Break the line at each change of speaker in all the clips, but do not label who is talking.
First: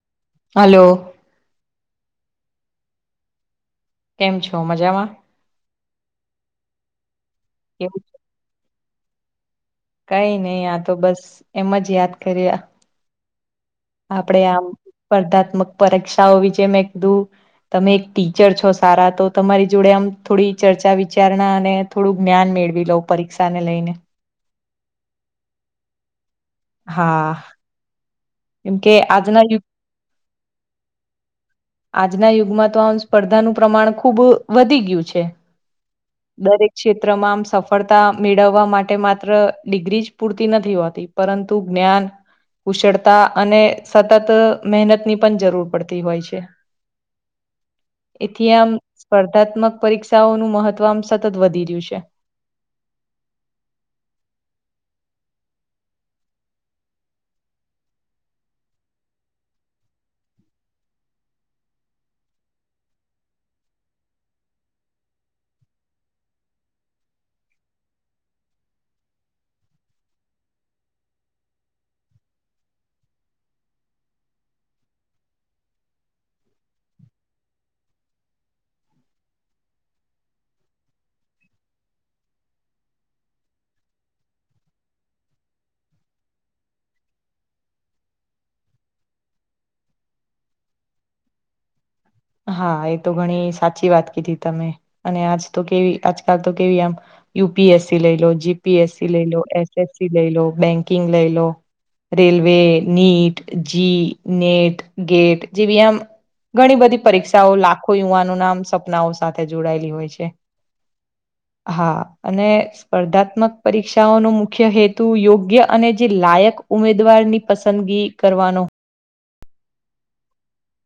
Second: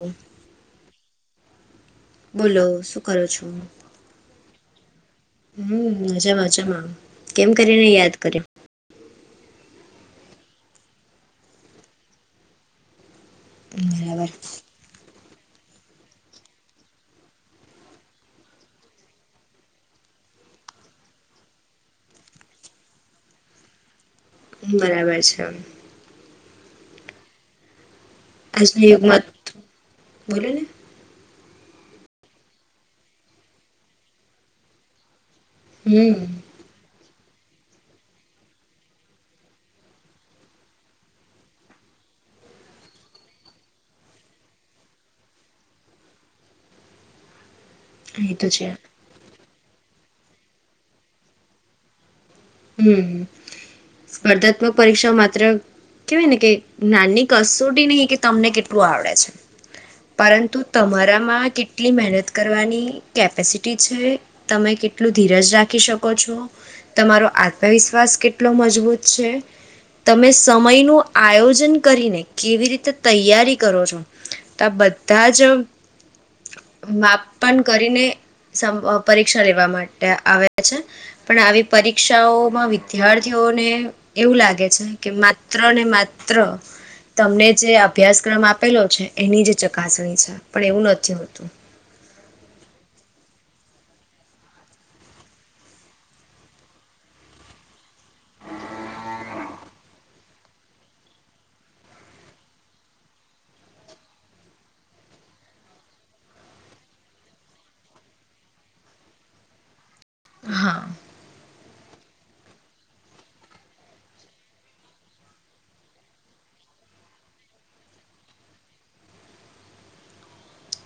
હમ.
Hello.
બોલો, શું કરો છો?
કેમ છો? મજામાં.
હમ, મજા મજામાં કેમ કરીને
કેવું
યાદ કર્યો?
કંઈ નહીં, આ તો બસ એમ જ યાદ કરીએ
બરાબર
આપડે આમ. સ્પર્ધાત્મક પરીક્ષાઓ વિશે મેં કીધું. તમે એક ટીચર છો સારા, તો તમારી જોડે આમ થોડી ચર્ચા વિચારણા અને થોડુંક જ્ઞાન મેળવી લઉં, પરીક્ષાને લઈને.
બરાબર છે.
હા. કેમ
આજના
કે
યુગમાં
આજના
તો-
યુગ
બોલો ને
આજના યુગમાં તો આમ સ્પર્ધાનું પ્રમાણ ખુબ વધી ગયું છે.
હમ.
દરેક ક્ષેત્રમાં આમ સફળતા મેળવવા માટે માત્ર ડિગ્રી જ પૂરતી નથી હોતી. પરંતુ જ્ઞાન, કુશળતા અને સતત મહેનત ની પણ જરૂર પડતી હોય છે.
એ તો
એથી
છે
આમ સ્પર્ધાત્મક પરીક્ષાઓનું મહત્વ આમ સતત વધી રહ્યું છે.
હ, મ સ્પર્ધાત્મક પરીક્ષા માત્ર કેવાય ને કે, નાની કસોટી નહીં, કે તમને કેટલું આવડે છે. પરંતુ તમારામાં કેટલી મહેનત કરવાની કેપેસિટી છે. તમે કેટલું ધીરજ રાખી શકો છો, તમારો આત્મવિશ્વાસ કેટલો મજબૂત છે. તમે સમય નું આયોજન કરીને કેવી રીતે તૈયારી કરો છો? તો આ બધા જ માપન કરીને પરીક્ષા લેવા માટે આવે છે. પણ આવી પરી પરીક્ષાઓમાં વિદ્યાર્થીઓને એવું લાગે છે કે, માત્ર ને માત્ર તમને જે અભ્યાસક્રમ આપેલો છે, એની જે ચકાસણી છે, પણ એવું નથી હોતું.
હા, એ તો ઘણી સાચી વાત કીધી તમે. અને આજ તો કેવી, આજકાલ તો કેવી આમ યુપીએસસી લઈ લો, જીપીએસસી લઈ લો, એસએસસી લઈ લો, બેંકિંગ લઈ લો. Railway, NEET, JEE, NET, GATE જેવી આમ ઘણી બધી પરીક્ષાઓ લાખો યુવાનો ના સપનાઓ સાથે જોડાયેલી હોય છે.
હા
હા, અને સ્પર્ધાત્મક પરીક્ષાઓનો મુખ્ય હેતુ, યોગ્ય અને જે લાયક ઉમેદવાર ની પસંદગી. કરવાનો.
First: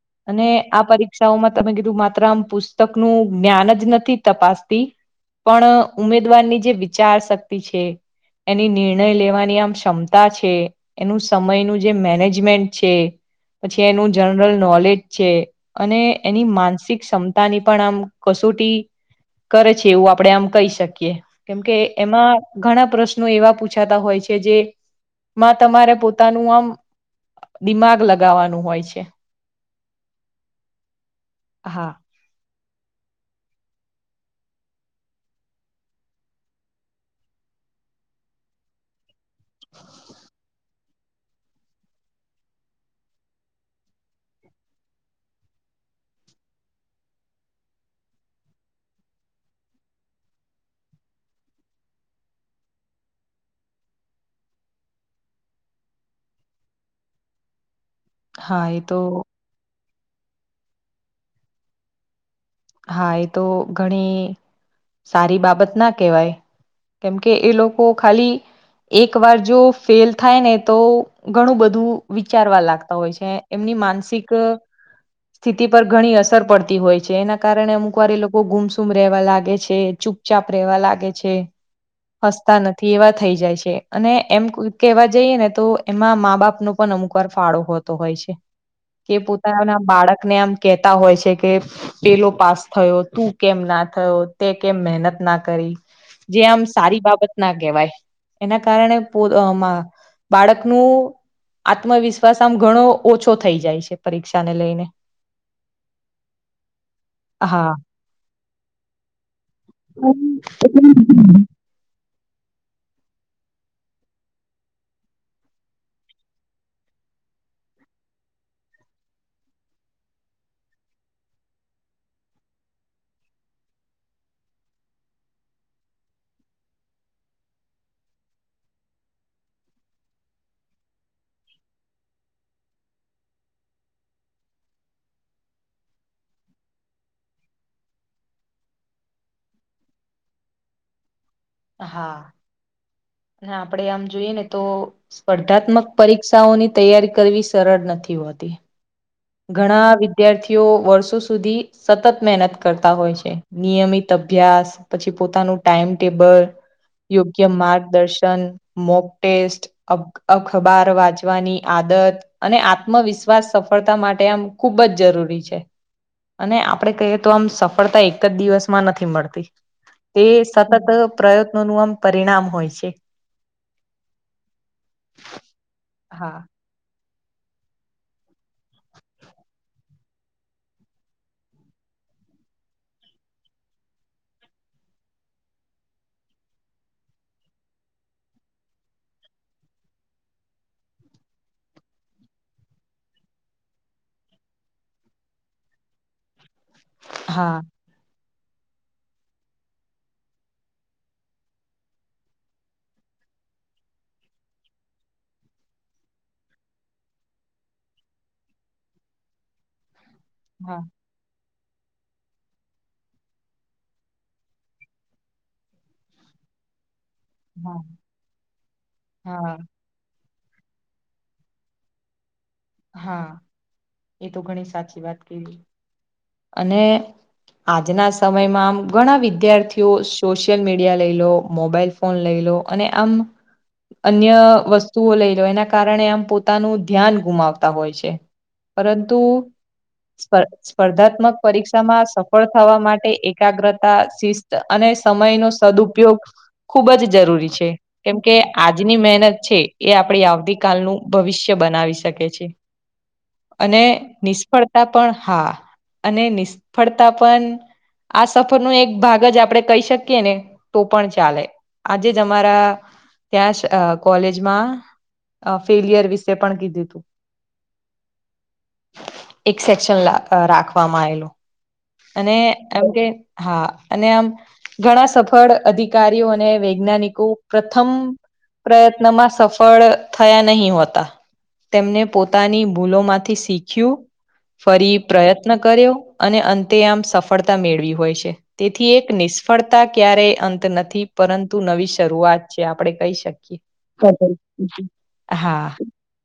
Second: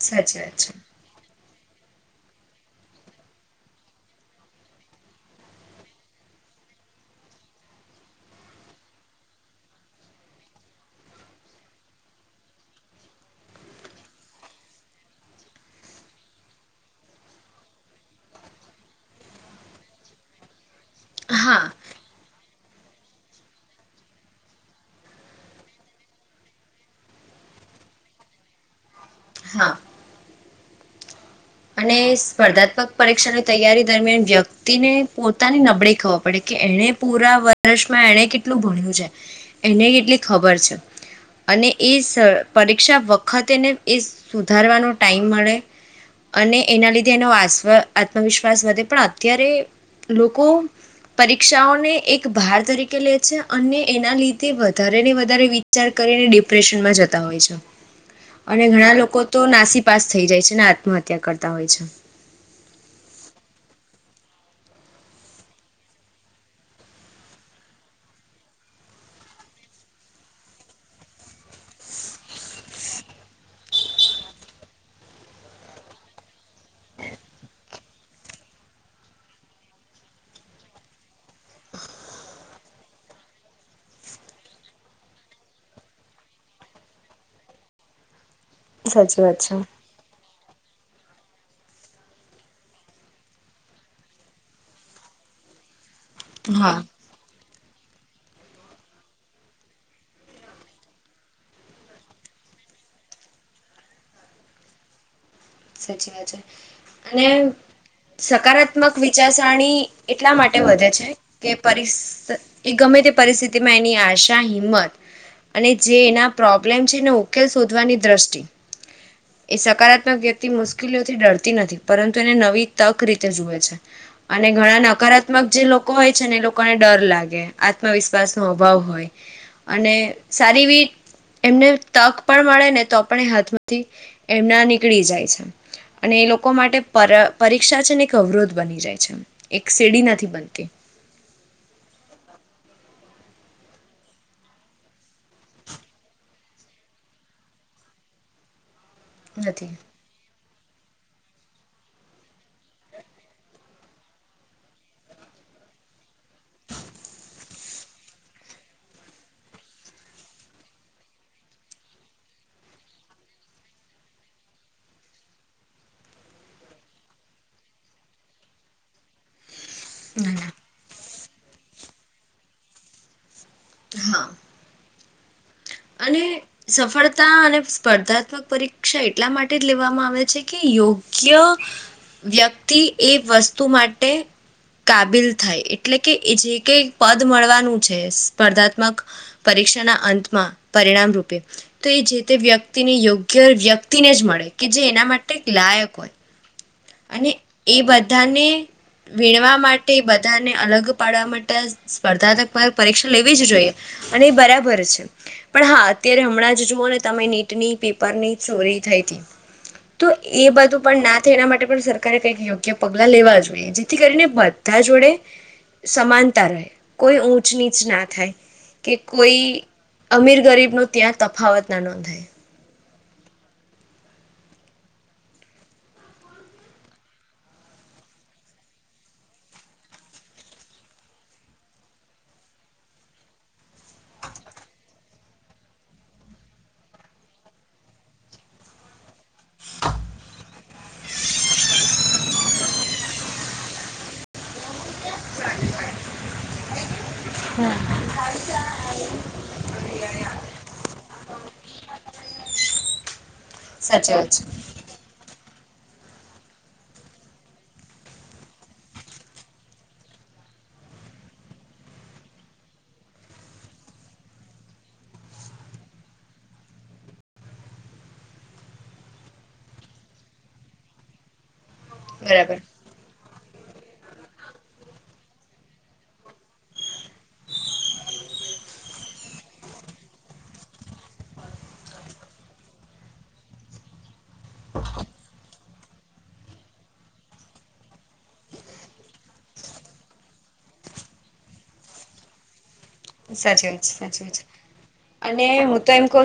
સાચી
અને
વાત છે
આ પરીક્ષાઓમાં, તમે કીધું, માત્ર આમ પુસ્તક નું જ્ઞાન જ નથી તપાસતી. પણ ઉમેદવારની જે વિચાર શક્તિ છે એની નિર્ણય લેવાની આમ ક્ષમતા છે એનું સમયનું જે મેનેજમેન્ટ છે પછી એનું જનરલ નોલેજ છે અને એની માનસિક ક્ષમતા ની પણ આમ કસોટી કરે છે એવું આપડે આમ કહી શકીએ
હા
કેમકે એમાં ઘણા પ્રશ્નો એવા પૂછાતા હોય છે જે માં તમારે પોતાનું આમ દિમાગ લગાવાનું હોય છે
હા
હા
અને સ્પર્ધાત્મક પરીક્ષાની તૈયારી દરમિયાન વ્યક્તિને પોતાની નબળી ખવ પડે કે એને પૂરા વ વર્ષમાં એને કેટલું ભણ્યું છે એને કેટલી ખબર છે અને એ સ પરીક્ષા વખતેને એ સુધારવાનો ટાઈમ મળે અને એના લીધે એનો આત્મવિશ્વાસ વધે પણ અત્યારે લોકો પરીક્ષાઓને એક ભાર તરીકે લે છે અને એના લીધે વધારે ને વધારે વિચાર કરીને ડિપ્રેશનમાં જતા હોય છે અને
હા એ
ઘણા લોકો તો નાસી પાસ થઈ જાય છે ને આત્મહત્યા કરતા હોય છે
હા એ તો ઘણી સારી બાબત ના કેહેવાય કેમકે એ લોકો ખાલી એક વાર જો ફેલ થાયને તો ઘણું બધું વિચારવા લાગતા હોય છે એમની માનસિક સ્થિતિ પર ઘણી અસર પડતી હોય છે એના કારણે અમુક વારી લોકો ગુમસુમ રહેેવા લાગે છે ચૂપચાપ રહેેવા લાગે છે હસતા નથી એવા થઈ જાય છે અને એમ કેવા જઈએ ને તો એમાં મા બાપનો પણ અમુકવાર ફાળો હોતો હોય છે કે
સાચી વાત છે.
પોતાના બાળકને આમ કેતા હોય છે કે પેલો પાસ થયો તું કેમ ના થયો તે કેમ મહેનત ના કરી જે આમ
હા
સારી બાબત ના કહેવાય એના કારણે પો બાળકનું આત્મવિશ્વાસ આમ ઘણો ઓછો થઈ જાય છે પરીક્ષા ને લઈને
સાચી વાત છે અને
હા
સકારાત્મક વિચારસરણી એટલા માટે વધે છે કે એ ગમે તે પરિસ્થિતિમાં એની આશા હિંમત અને જે એના પ્રોબ્લેમ છે એને ઉકેલ શોધવાની દ્રષ્ટિ એ સકારાત્મક વ્ય મુશ્કેલીઓથી ડરતી નથી પરંતુ એને નવી તક રીતે જુએ છે અને ઘણા નકારાત્મક જે લોકો હોય છે ને એ લોકોને ડર લાગે આત્મવિશ્વાસ નો અભાવ હોય અને સારી રીત એમને તક પણ મળે ને તો પણ એ હાથમાંથી એમના નીકળી જાય છે અને એ લોકો માટે પર પરીક્ષા છે ને એક અવરોધ બની જાય છે એક સેડી નથી બનતી
હા અને આપડે આમ જોઈએ ને તો સ્પર્ધાત્મક પરીક્ષાઓની તૈયારી કરવી સરળ નથી હોતી
નથી
ઘણા વિ વિદ્યાર્થીઓ વર્ષો સુધી સતત મહેનત કરતા હોય છે નિયમિત અભ્યાસ પછી પોતાનું ટાઈમ ટેબલ યોગ્ય માર્ગદર્શન મોક ટેસ્ટ અખબાર વાંચવાની આદત અને આત્મવિશ્વાસ સફળ તા માટે આમ ખુબ જ જરૂરી છે અને આપડે કહીએ તો આમ સફળતા એક જ દિવસમાં નથી મળતી તે
ના ના
સતત પ્રયત્નોનું આમ પરિણામ હોય છે
હા અને
હા
સફળતા અને સ્પર્ધાત્મક પરીક્ષા એટલા માટે જ લેવામાં આવે છે કે યોગ્ય વ્યક્તિ એ વસ્તુ માટે કાબિલ થાય એટલે કે એ જે કઈ પદ મળવાનું છે સ્પર્ધાત્મક પરીક્ષાના અંતમાં પરિણામ રૂપે તો એ જે તે વ્યક્તિને યોગ્ય વ્યક્તિને જ મળે કે જે એના માટે લાયક હોય અને
હા.
એ બધાને વીણવા માટે બધાને અલગ પાડવા માટે સ્પર્ધાત્મક પરીક્ષા લેવી જ જોઈએ અને એ બરાબર છે. પણ હા અત્યારે હમણાં જ જુઓ ને તમે નીટની પેપરની ચોરી થઈ હતી. તો એ બધું
હા
પણ ના થાય એના માટે પણ સરકારે કઈક યોગ્ય પગલા લેવા જોઈએ જેથી કરીને બધા જોડે સમાનતા રહે કોઈ ઊંચ
હા
ની ના થાય કે કોઈ
હા
અમીર ગરીબ ન ત્યાં તફાવત ના નોંધાય
હા. એ તો ઘણી સાચી વાત કે અને આજના સમયમાં આમ ઘણા વિદ્યાર્થીઓ સોશિયલ મીડિયા લઈ લો મોબાઈલ ફન લઈ લો અને આમ અન્ય વસ્તુઓ લઈ લો એના કારણે આમ પોતાનું ધ્યાન ગુમાવ હોય છે. પરંતુ સ્પર્ધાત્મક પરીક્ષામાં સફળ થવા માટે એકાગ્રતા શિ અને સમય નો સદઉપયોગ ખુબ જ જરૂરી કેમ કે આજની મહેનત છે એ આપડી આવતી કલનું ભવિષ્ય બનાવી શકે છે. અને
સાચી વાત છે
નિષ્ફળતા પણ હા અને નિષ્ફળતા પણ આ સફર નો એક ભાગ જ આપણે કહી શકીએ ને તો પણ ચાલે આજે જ અમારા ત્યાં કોલેજમા ફેલિયર વિશે પણ કીધું તુ એક સેક્શન રાખવામાં આવેલું અને
બરાબર
એમ કે હા. અને આમ ઘણા સફળ અધિકારીઓ અને વૈજ્ઞાનિકો પ્રથમ પ્રયત્નમાં સફળ થયા નહીં હોતા. તેમને પોતાની ભૂલો માંથી શીખ્યું ફરી પ્રયત્ન કર્યો અને અંતે આમ સફળતા મેળવી હોય છે. તેથી એક નિષ્ફળતા ક્યારેય અંત નથી પરંતુ નવી શરૂઆત આપડે કહી શકીએ
સાચી વાત છે
હા.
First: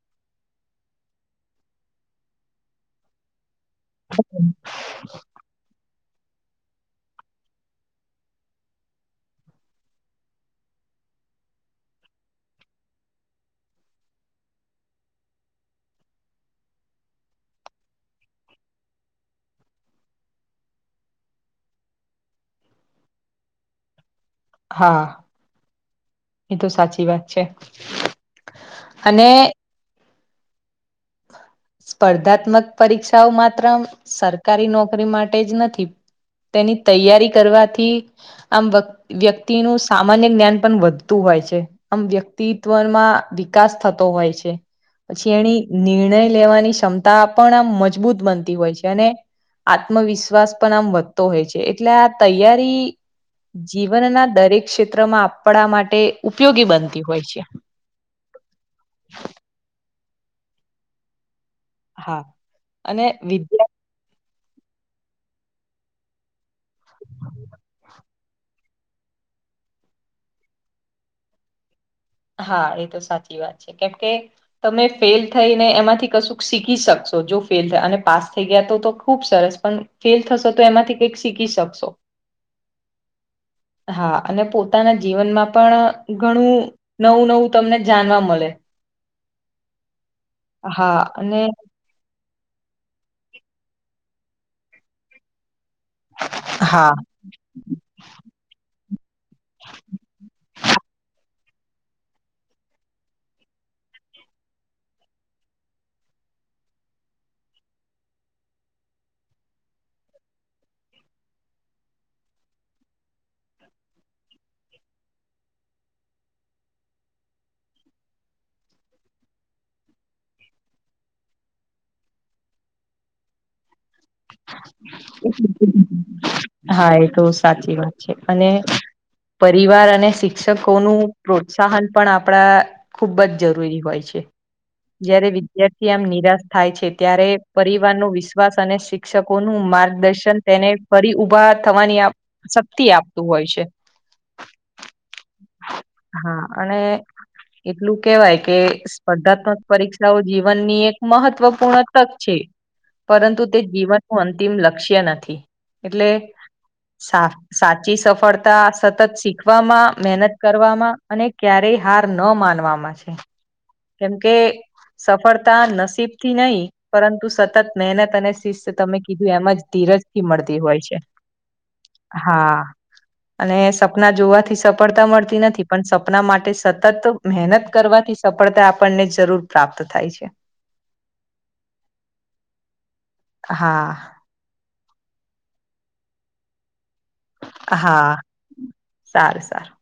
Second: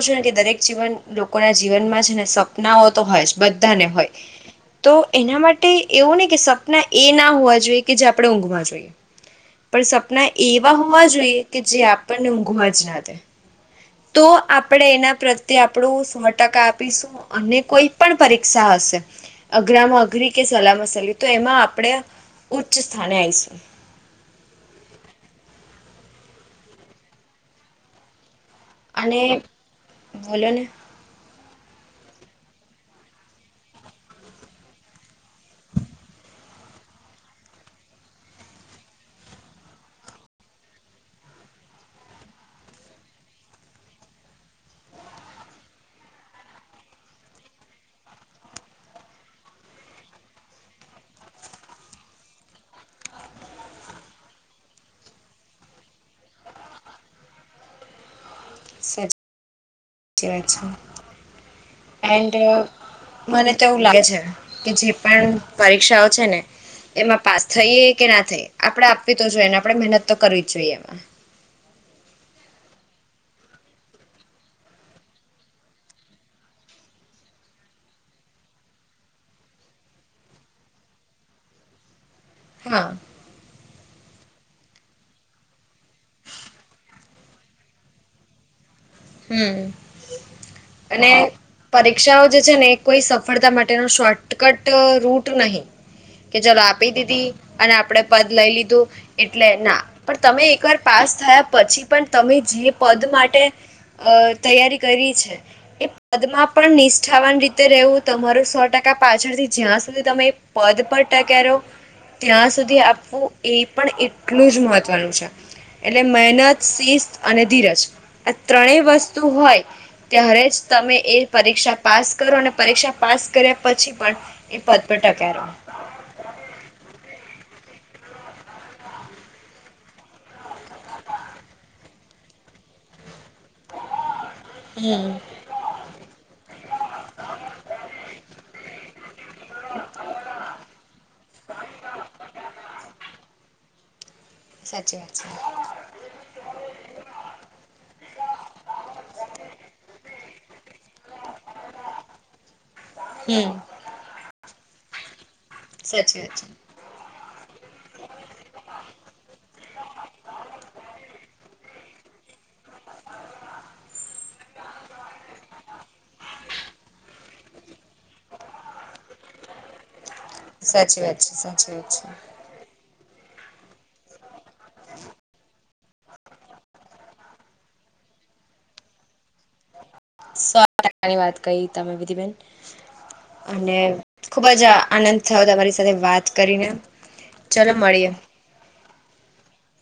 છો ને કે દરેક જીવન લોકોના જીવનમાં છે ને સપનાઓ તો હોય. જ બધાને હોય તો એના માટે માટે એવું ને કે સપના એ ના હોવા જોઈએ કે જે આપણે ઊંઘવા જોઈએ પણ સપના એવા હોવા જોઈએ કે જે આપણને ઊંઘવા જ ના દે તો આપણેે એના પ્રત્યે આપણું સો ટકા આપીશું અને કોઈ પણ પરીક્ષા હશે અઘરામાં અઘરી કે સલામાં સલી તો એમાં આપણે ઉચ્ચ સ્થાને આવીશું
હા એ તો સાચી વાત છે.
અને બોલો્યો ને
સ્પર્ધાત્મક પરીક્ષાઓ માત્ર સરકારી નોકરી માટે જ નથી. તેની તૈયારી કરવાથી આમ વ વ્યક્તિનુંું સામાન્ય જ્ઞાન પણ વધતું હોય છે. આમ વ્યક્તિત્વમાં વિકાસ થતો હોય છે. પછી એની નિર્ણય લેવાની ક્ષમતા પણ આમ મજબૂત બનતી હોય છે. અને આત્મવિશ્વાસ પણ આમ વધતો હોય છે. એટલે આ તૈયારી જીવનના દરેક ક્ષેત્રમાં આપણા માટે ઉપયોગી બનતી હોય છે.
સાચી વા છે.
હા
એન્ડ
અને
મને
વિદ્યા
તો લાગે છે કે જે પણ પરીક્ષાઓ છે ને એમાં પાસ થઈ કે ના થઈ આપડે આપવી તો જોઈએ ને આપડણે મહેનત તો કરવી જ જોઈએ એમાં
હા એ તો સાચી વાત છે કેમ કે તમે ફેલ થઈને એમાંથી કશું શીખી શકશો જો ફેલ થ અને પાસ થઈ ગયા તો તો ખુબ સરસ પણ ફેલ થશો તો એમાંથી કંઈક શીખી શકશો
હા
હા અને પોતાના જીવનમાં પણ ઘણું નવું નવું તમને જાણવા મળે
હમ અને પરીક્ષાઓ જે છે ને એ કોઈ સફળતા માટેનો શોર્ટકટ રૂટ નહીિ કે ચલો આપી
હા
દીધી અને આપડે પદ લઈ લીધું એટલે ના પણ તમે એકવાર પાસ થયા પછી પણ તમે જે પદ માટે અ તૈયારી કરી છે એ પદમાં પણ નિષ્ઠાવાન રીતે રહેવું તમારું સો ટકા પાછળથી જ્યાં સુધી તમે પદ પર ટકો ત્યાં સુધી આપવું એ પણ એટલું જ મહત્વનું છે એટલે મહેનત શિસ્ત અને ધીરજ આ ત્રણેય વસ્તુ હોય ત્યારે જ તમે એ પરીક્ષા પાસ કરો અને પરીક્ષા પાસ કર્યા પછી પણ એ પદ પર ટકો
[inaudible] હા એ તો સાચી વાત છે અને પરિવાર અને શિક્ષકોનુંું પ્રોત્સાહન પણ આપણા ખૂબ જ જરૂરી હોય છે
હમ
જય્યારે વિ્યારથી આમ નિરાશ થાય છે ત્યારે પરિવાર નો વિશ્વાસ અને શિક્ષકોનુંું માર્ગદર્શન તેને ફરી ઉઊભા થવાની શક્તિ આપતું હોય છે
સાચી વાત છે
હા અને એટલું કેવાય કે સ્પર્ધાત્મક પરીક્ષાઓ જીવનની એક મહત્વપૂર્ણ તક છે પરંતુ
હમ
તે જીવન નું અંતિમ લક્ષ્ય નથી એટલે
સાચી વાત છે.
સાફ સાચી સફળતા સતત શીખવામાં મહેનત કરવામાં અને ક્યારેય હાર ન માનવામાં કેમ કે સફળતા નસીબ થી નહી પરંતુ સતત મહેનત અને તમે કીધું એમાં જ ધીરજથી મળતી હોય છે
સાચી વાત સાચી વાત છે
હા અને સપના જોવાથી સફળતા મળતી નથી પણ સપના માટે સતત મહેનત કરવાથી સફળતા આપણને જરૂર પ્રાપ્ત થાય છે.
સો ટકાની વાત કહી તમે વિધિબેન અને
હા.
ખુબ જ આનંદ થયો તમારી સાથે વાત કરીને ચલો મળીએ
હા સારું સારું